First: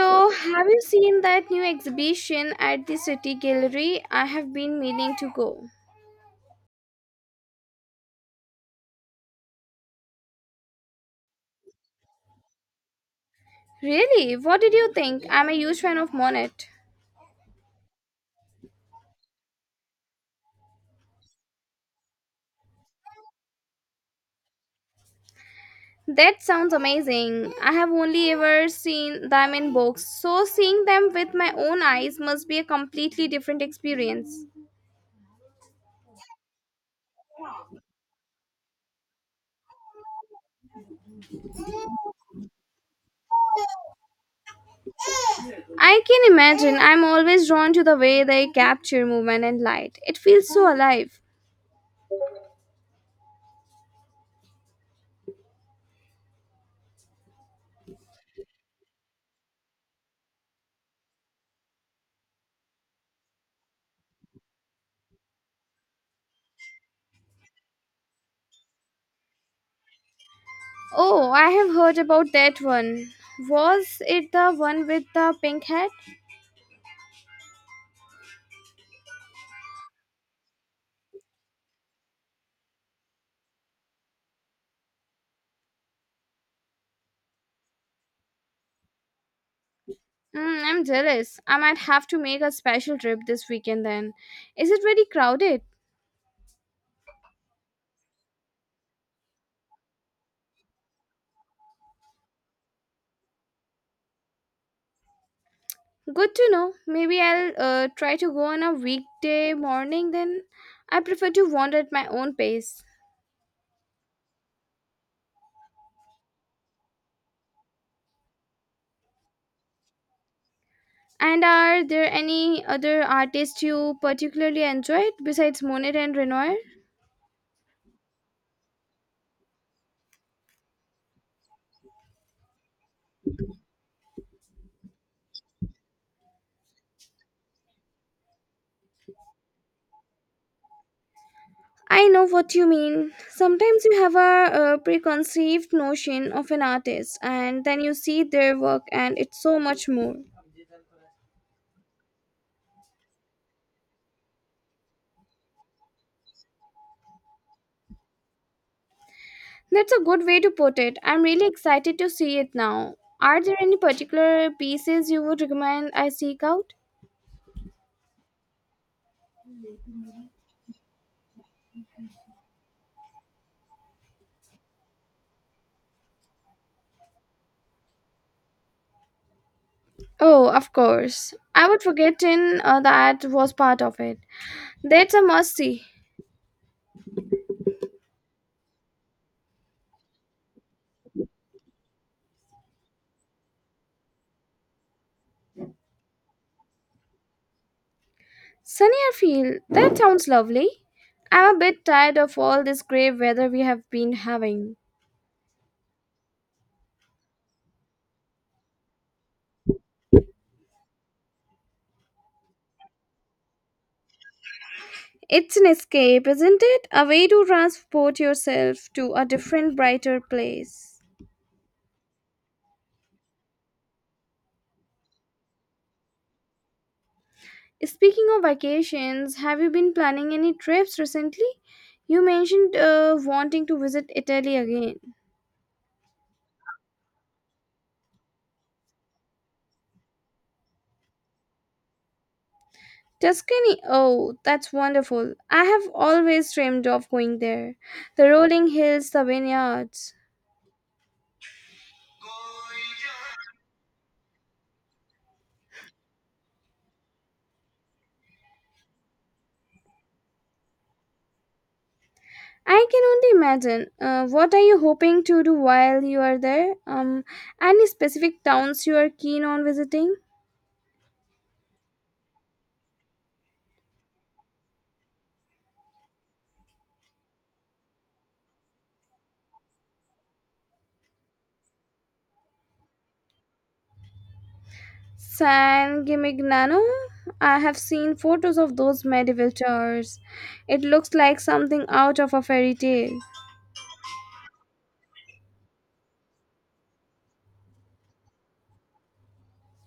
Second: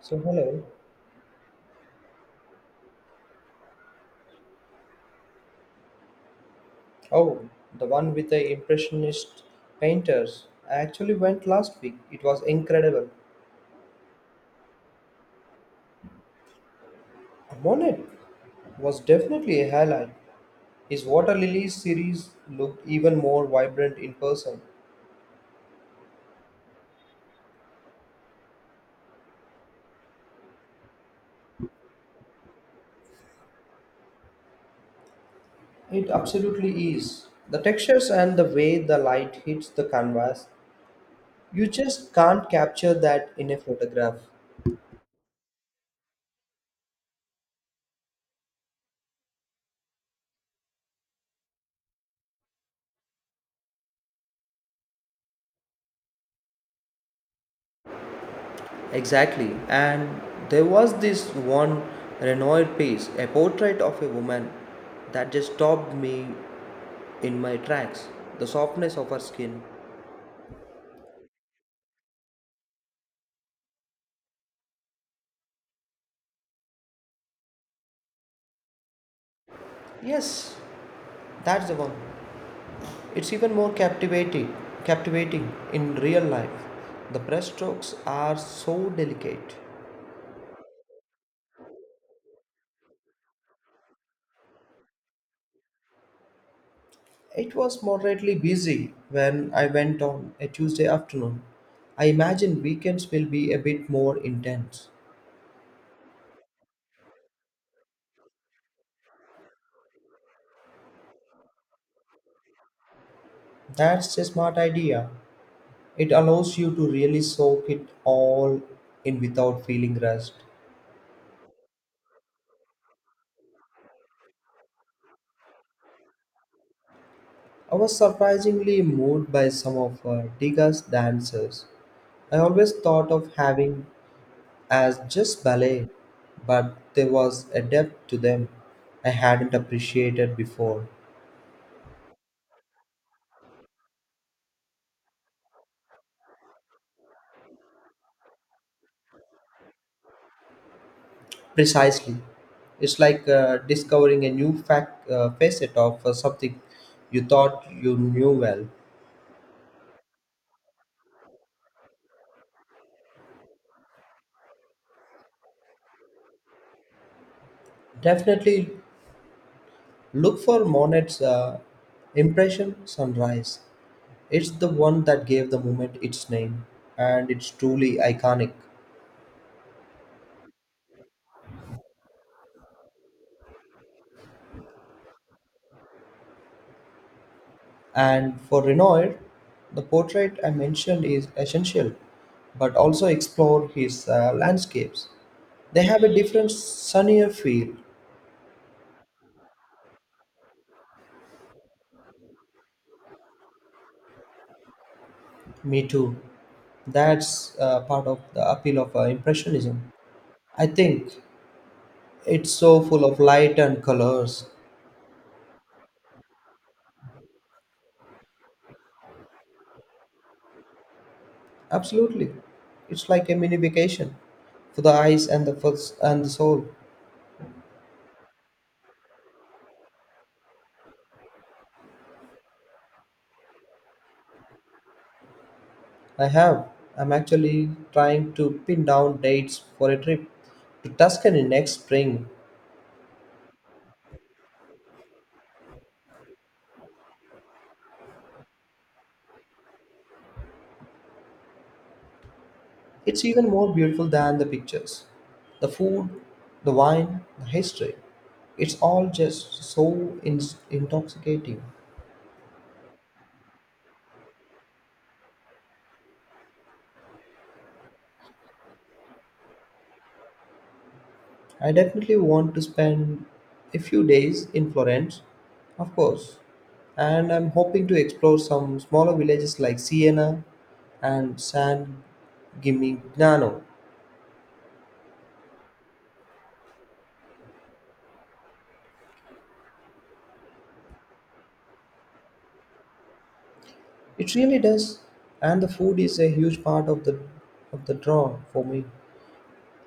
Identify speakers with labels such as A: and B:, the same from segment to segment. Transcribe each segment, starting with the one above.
A: So hello.
B: have you seen that new exhibition at the City Gallery? I have been meaning to go.
A: Oh, the one with the impressionist painters. I actually went last week. It was incredible.
B: Really? What did you think? I'm a huge fan of Monet.
A: Monet was definitely a highlight. His Water Lilies series looked even more vibrant in person.
B: That sounds amazing. I have only ever seen them in books, so seeing them with my own eyes must be a completely different experience.
A: It absolutely is. The textures and the way the light hits the canvas, you just can't capture that in a photograph.
B: I can imagine. I'm always drawn to the way they capture movement and light. It feels so alive.
A: Exactly. And there was this one Renoir piece, a portrait of a woman, that just stopped me in my tracks, the softness of her skin.
B: Oh, I have heard about that one. Was it the one with the pink hat?
A: Yes, that's the one. It's even more captivating in real life. The brushstrokes are so delicate.
B: Mm, I'm jealous. I might have to make a special trip this weekend then. Is it very crowded?
A: It was moderately busy when I went on a Tuesday afternoon. I imagine weekends will be a bit more intense.
B: Good to know. Maybe I'll try to go on a weekday morning then. I prefer to wander at my own pace.
A: That's a smart idea. It allows you to really soak it all in without feeling rushed.
B: And are there any other artists you particularly enjoyed besides Monet and Renoir?
A: I was surprisingly moved by some of Degas' dances. I always thought of having as just ballet, but there was a depth to them I hadn't appreciated before.
B: I know what you mean. Sometimes you have a preconceived notion of an artist and then you see their work and it's so much more.
A: Precisely. It's like discovering a new facet of something you thought you knew well.
B: That's a good way to put it. I'm really excited to see it now. Are there any particular pieces you would recommend I seek out?
A: Definitely look for Monet's Impression Sunrise. It's the one that gave the movement its name, and it's truly iconic.
B: Oh, of course. I would forgotten that was part of it. That's a must see.
A: And for Renoir, the portrait I mentioned is essential, but also explore his landscapes. They have a different, sunnier feel.
B: Sunny Airfield, that sounds lovely. I'm a bit tired of all this grey weather we have been having.
A: Me too. That's part of the appeal of Impressionism. I think it's so full of light and colors.
B: It's an escape, isn't it? A way to transport yourself to a different, brighter place.
A: Absolutely. It's like a mini vacation for the eyes and the first and the soul.
B: Speaking of vacations, have you been planning any trips recently? You mentioned wanting to visit Italy again.
A: I have. I'm actually trying to pin down dates for a trip to Tuscany next spring.
B: Tuscany, oh, that's wonderful. I have always dreamed of going there. The rolling hills, the vineyards.
A: It's even more beautiful than the pictures. The food, the wine, the history. It's all just so intoxicating.
B: I can only imagine. What are you hoping to do while you are there? Any specific towns you are keen on visiting?
A: I definitely want to spend a few days in Florence, of course. And I'm hoping to explore some smaller villages like Siena and San Gimignano.
B: San Gimignano? I have seen photos of those medieval towers. It looks like something out of a fairy tale.
A: It really does, and the food is a huge part of the draw for me.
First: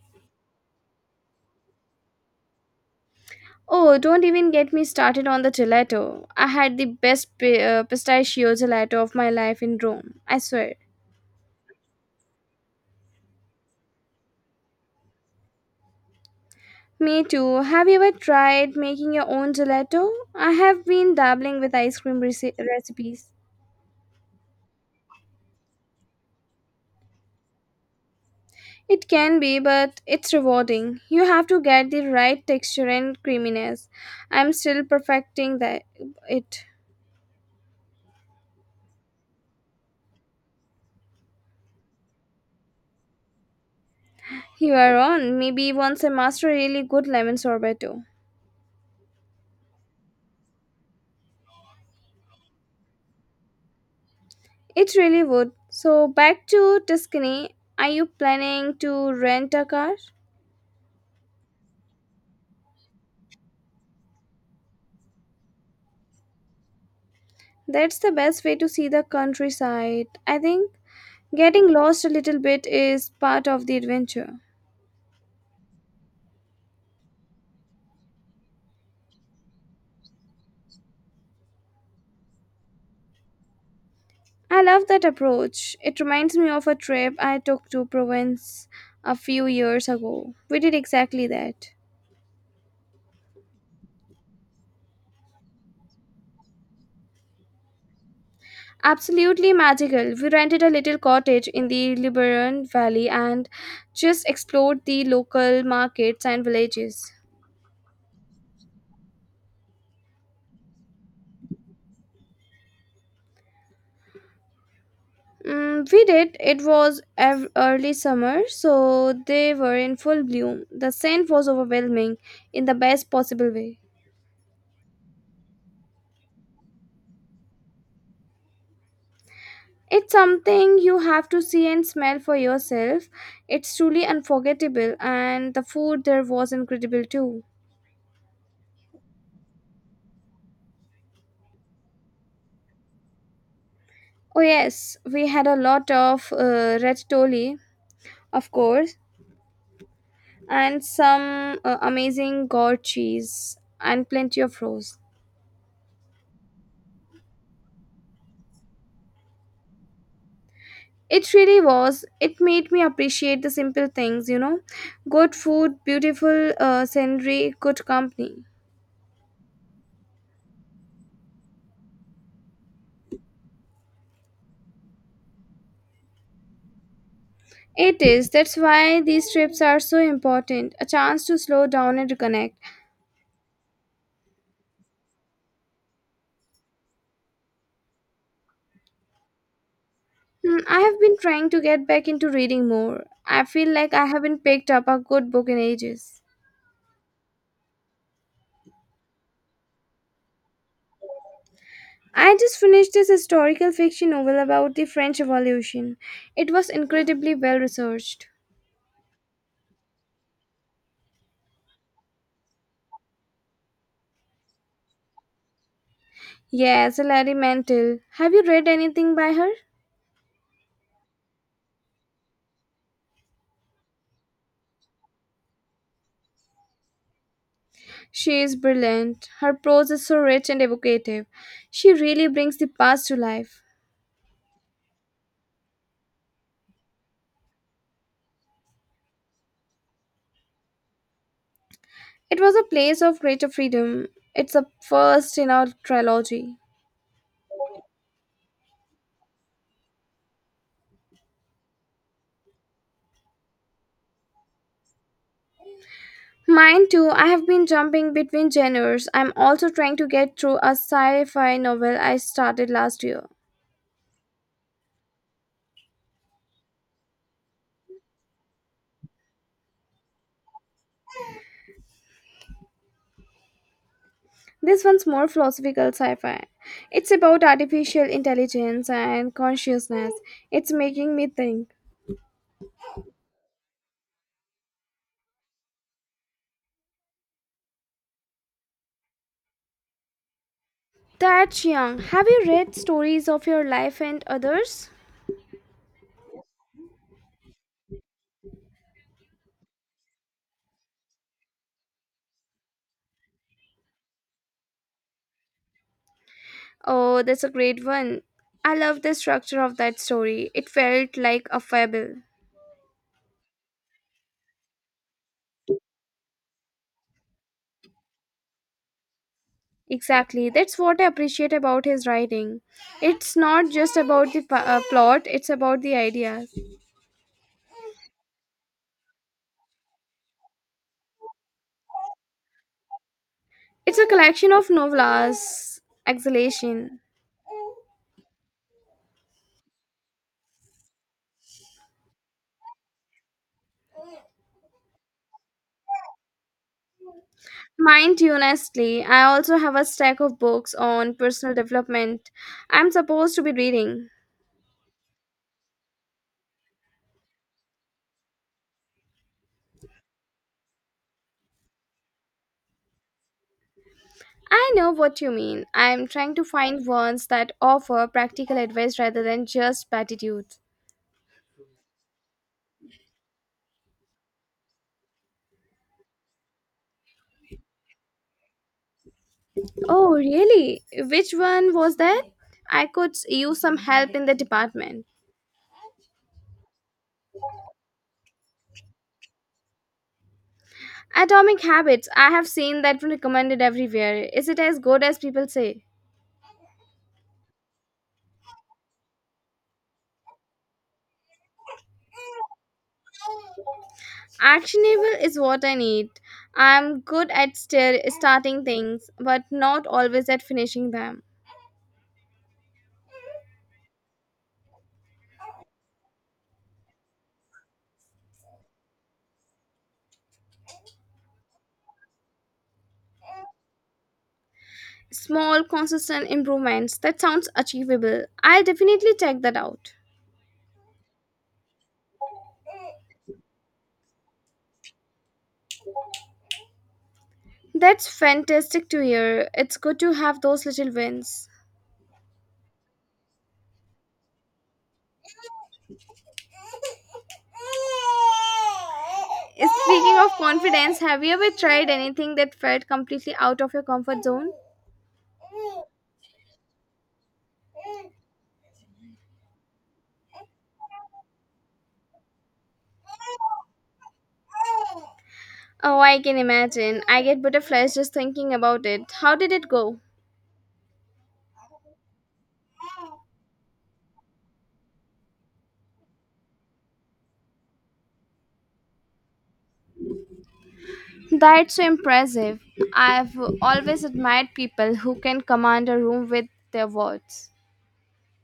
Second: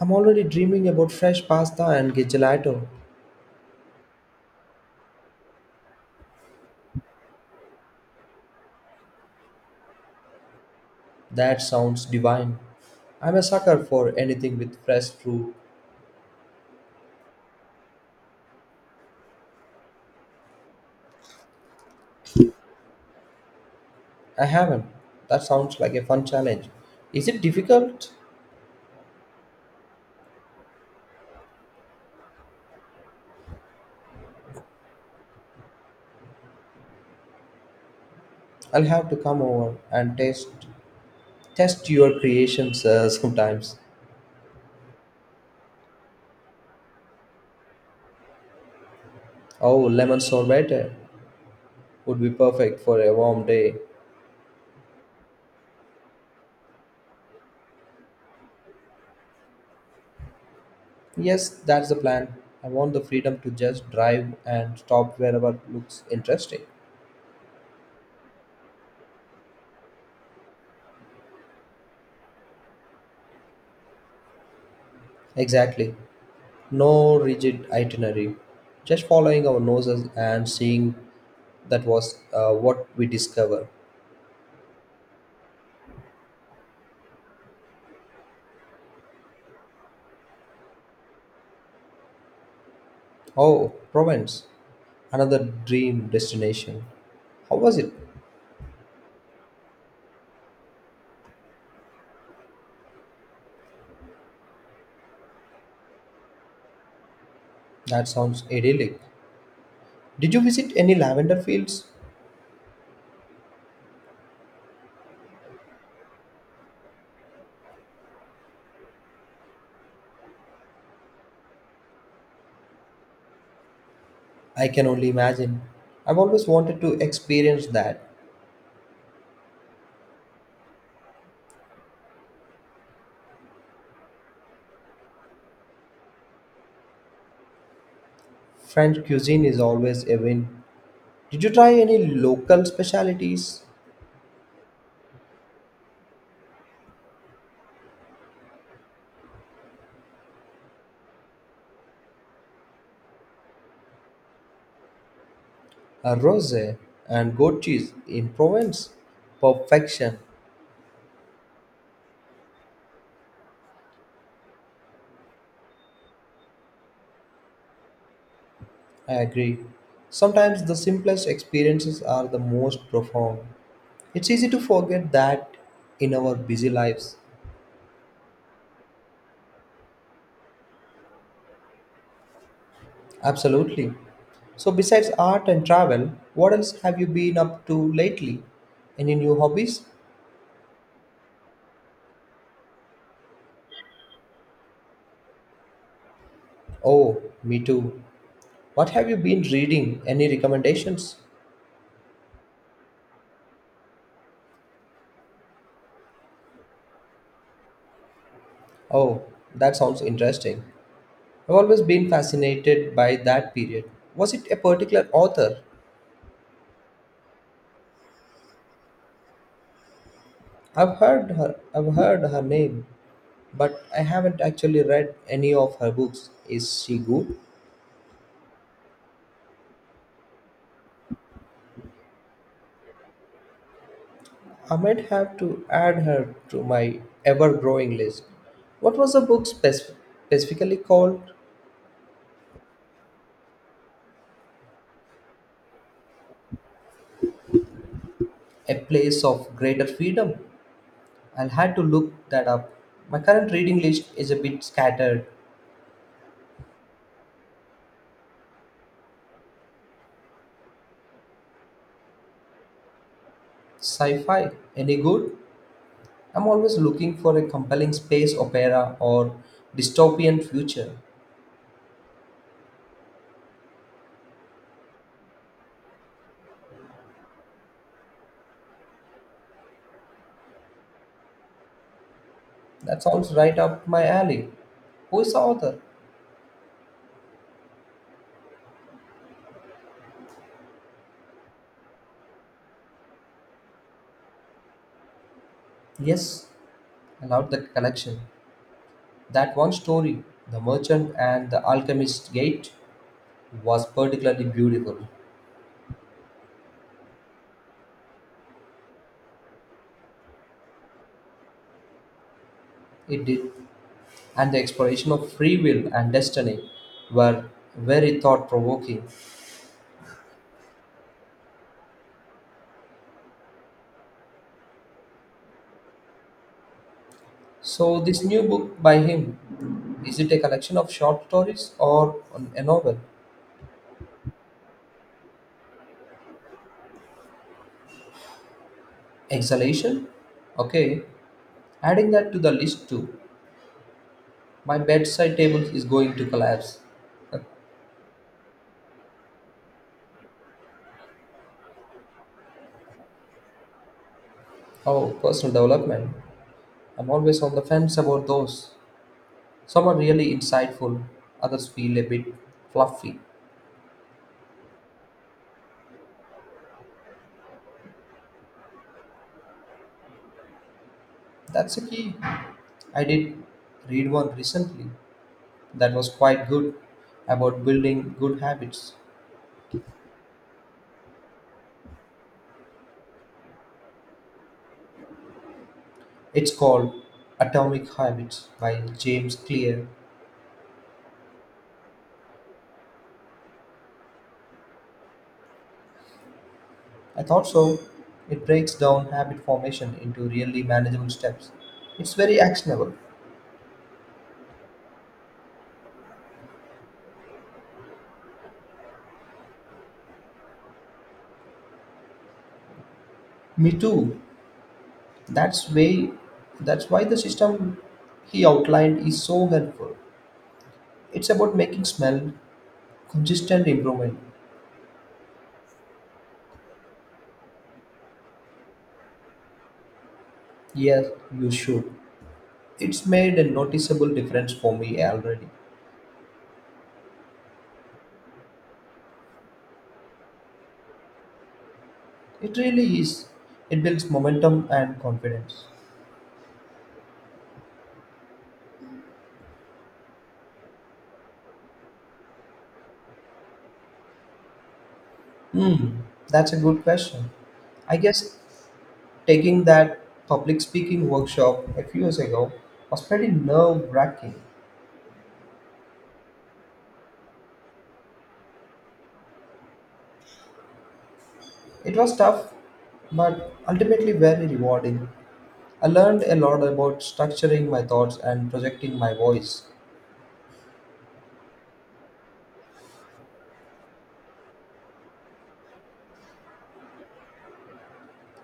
A: I'm already dreaming about fresh pasta and gelato.
B: Oh, don't even get me started on the gelato. I had the best pistachio gelato of my life in Rome, I swear.
A: That sounds divine. I'm a sucker for anything with fresh fruit.
B: Me too. Have you ever tried making your own gelato? I have been dabbling with ice cream recipes.
A: I haven't. That sounds like a fun challenge. Is it difficult?
B: It can be, but it's rewarding. You have to get the right texture and creaminess. I'm still perfecting that it.
A: I'll have to come over and taste test your creations sometimes.
B: You are on. Maybe once I master a really good lemon sorbet too.
A: Oh, lemon sorbet would be perfect for a warm day.
B: It really would. So back to Tuscany. Are you planning to rent a car?
A: Yes, that's the plan. I want the freedom to just drive and stop wherever looks interesting.
B: That's the best way to see the countryside. I think getting lost a little bit is part of the adventure.
A: Exactly. No rigid itinerary. Just following our noses and seeing. That was what we discovered.
B: I love that approach. It reminds me of a trip I took to Provence a few years ago. We did exactly that.
A: Oh, Provence, another dream destination. How was it?
B: Absolutely magical. We rented a little cottage in the Luberon Valley and just explored the local markets and villages.
A: That sounds idyllic. Did you visit any lavender fields?
B: Mm, we did. It was early summer, so they were in full bloom. The scent was overwhelming in the best possible way.
A: I can only imagine. I've always wanted to experience that.
B: It's something you have to see and smell for yourself. It's truly unforgettable, and the food there was incredible too.
A: French cuisine is always a win. Did you try any local specialities?
B: Oh, yes, we had a lot of red toli, of course, and some amazing gourd cheese and plenty of rose.
A: A rosé and goat cheese in Provence? Perfection.
B: It really was. It made me appreciate the simple things. Good food, beautiful scenery, good company.
A: I agree. Sometimes the simplest experiences are the most profound. It's easy to forget that in our busy lives.
B: It is. That's why these trips are so important. A chance to slow down and reconnect.
A: Absolutely. So, besides art and travel, what else have you been up to lately? Any new hobbies?
B: Hmm, I have been trying to get back into reading more. I feel like I haven't picked up a good book in ages.
A: Oh, me too. What have you been reading? Any recommendations?
B: I just finished this historical fiction novel about the French Revolution. It was incredibly well researched.
A: Oh, that sounds interesting. I've always been fascinated by that period. Was it a particular author?
B: Yes, Hilary Mantel. Have you read anything by her?
A: I've heard her name, but I haven't actually read any of her books. Is she good?
B: She is brilliant. Her prose is so rich and evocative. She really brings the past to life.
A: I might have to add her to my ever growing list. What was the book specifically called?
B: It was a place of greater freedom. It's a first in our trilogy.
A: A Place of Greater Freedom. I'll have to look that up. My current reading list is a bit scattered.
B: Mine too. I have been jumping between genres. I'm also trying to get through a sci fi novel I started last year.
A: Sci fi, any good? I'm always looking for a compelling space opera or dystopian future.
B: This one's more philosophical sci fi. It's about artificial intelligence and consciousness. It's making me think.
A: That sounds right up my alley. Who is the author?
B: That's young. Have you read Stories of Your Life and Others?
A: Yes, I loved the collection. That one story, The Merchant and the Alchemist's Gate, was particularly beautiful.
B: Oh, that's a great one. I love the structure of that story. It felt like a fable.
A: It did, and the exploration of free will and destiny were very thought provoking.
B: Exactly. That's what I appreciate about his writing. It's not just about the plot, it's about the ideas.
A: So, this new book by him, is it a collection of short stories or a novel?
B: It's a collection of novellas, exhalation.
A: Exhalation? Okay, adding that to the list too. My bedside table is going to collapse.
B: Mind you, honestly, I also have a stack of books on personal development I'm supposed to be reading.
A: Oh, personal development. I'm always on the fence about those. Some are really insightful, others feel a bit fluffy.
B: I know what you mean. I'm trying to find ones that offer practical advice rather than just platitudes.
A: That's a key. I did read one recently that was quite good about building good habits.
B: Oh, really? Which one was that? I could use some help in the department.
A: It's called Atomic Habits by James Clear.
B: Atomic Habits, I have seen that recommended everywhere. Is it as good as people say?
A: I thought so. It breaks down habit formation into really manageable steps. It's very actionable.
B: Actionable is what I need. I'm good at starting things, but not always at finishing them.
A: Me too. That's way that's why the system he outlined is so helpful. It's about making smell consistent improvement.
B: Small, consistent improvements. That sounds achievable. I'll definitely check that out.
A: Yes, you should. It's made a noticeable difference for me already.
B: That's fantastic to hear. It's good to have those little wins.
A: It really is. It builds momentum and confidence.
B: Speaking of confidence, have you ever tried anything that felt completely out of your comfort zone?
A: Hmm, that's a good question. I guess taking that public speaking workshop a few years ago was pretty nerve wracking.
B: Oh, I can imagine. I get butterflies just thinking about it. How did it go?
A: It was tough, but ultimately very rewarding. I learned a lot about structuring my thoughts and projecting my voice.
B: That's so impressive. I've always admired people who can command a room with their words.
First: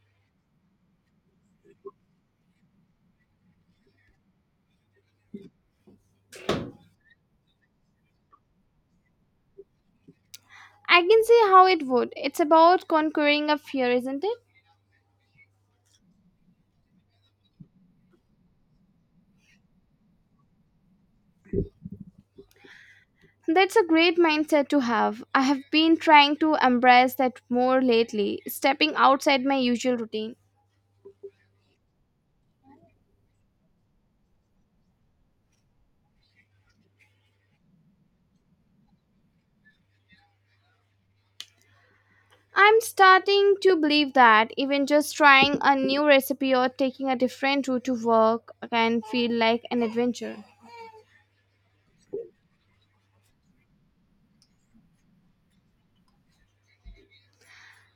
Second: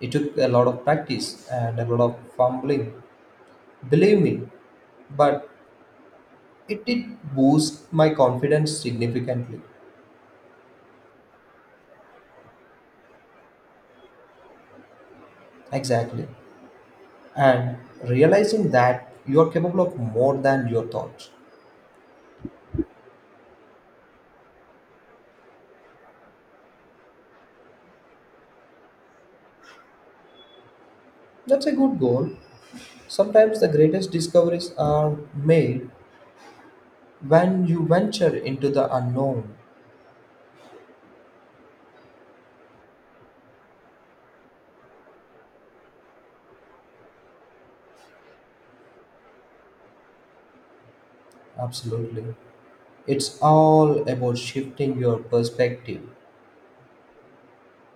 A: It took a lot of practice and a lot of fumbling, believe me, but it did boost my confidence significantly.
B: I can see how it would. It's about conquering a fear, isn't it?
A: Exactly, and realizing that you are capable of more than your thoughts.
B: That's a great mindset to have. I have been trying to embrace that more lately, stepping outside my usual routine.
A: That's a good goal. Sometimes the greatest discoveries are made when you venture into the unknown.
B: I'm starting to believe that even just trying a new recipe or taking a different route to work can feel like an adventure.
A: Absolutely. It's all about shifting your perspective.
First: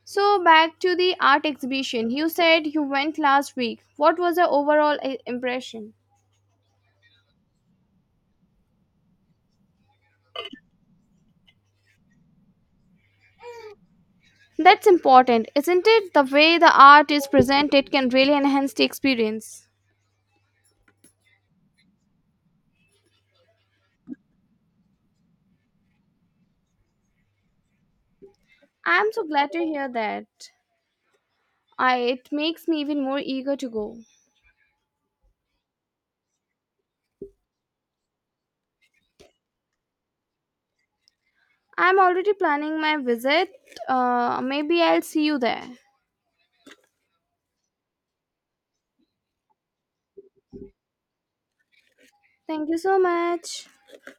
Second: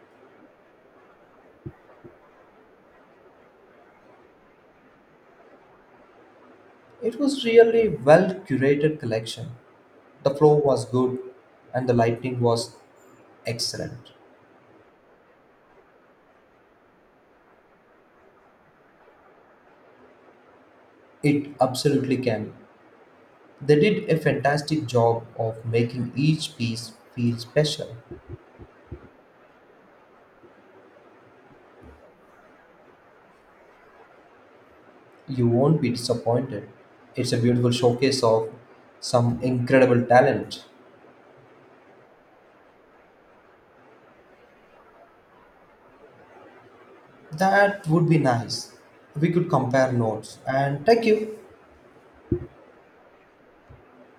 B: So, back to the art exhibition. You said you went last week. What was your overall impression?
A: It was really well curated collection. The flow was good and the lighting was excellent.
B: That's important, isn't it? The way the art is presented can really enhance the experience.
A: It absolutely can. They did a fantastic job of making each piece feel special.
B: I'm so glad to hear that. I, it makes me even more eager to go.
A: You won't be disappointed. It's a beautiful showcase of some incredible talent.
B: I'm already planning my visit. Maybe I'll see you there.
A: That would be nice. We could compare notes. And thank you.
B: Thank you so much.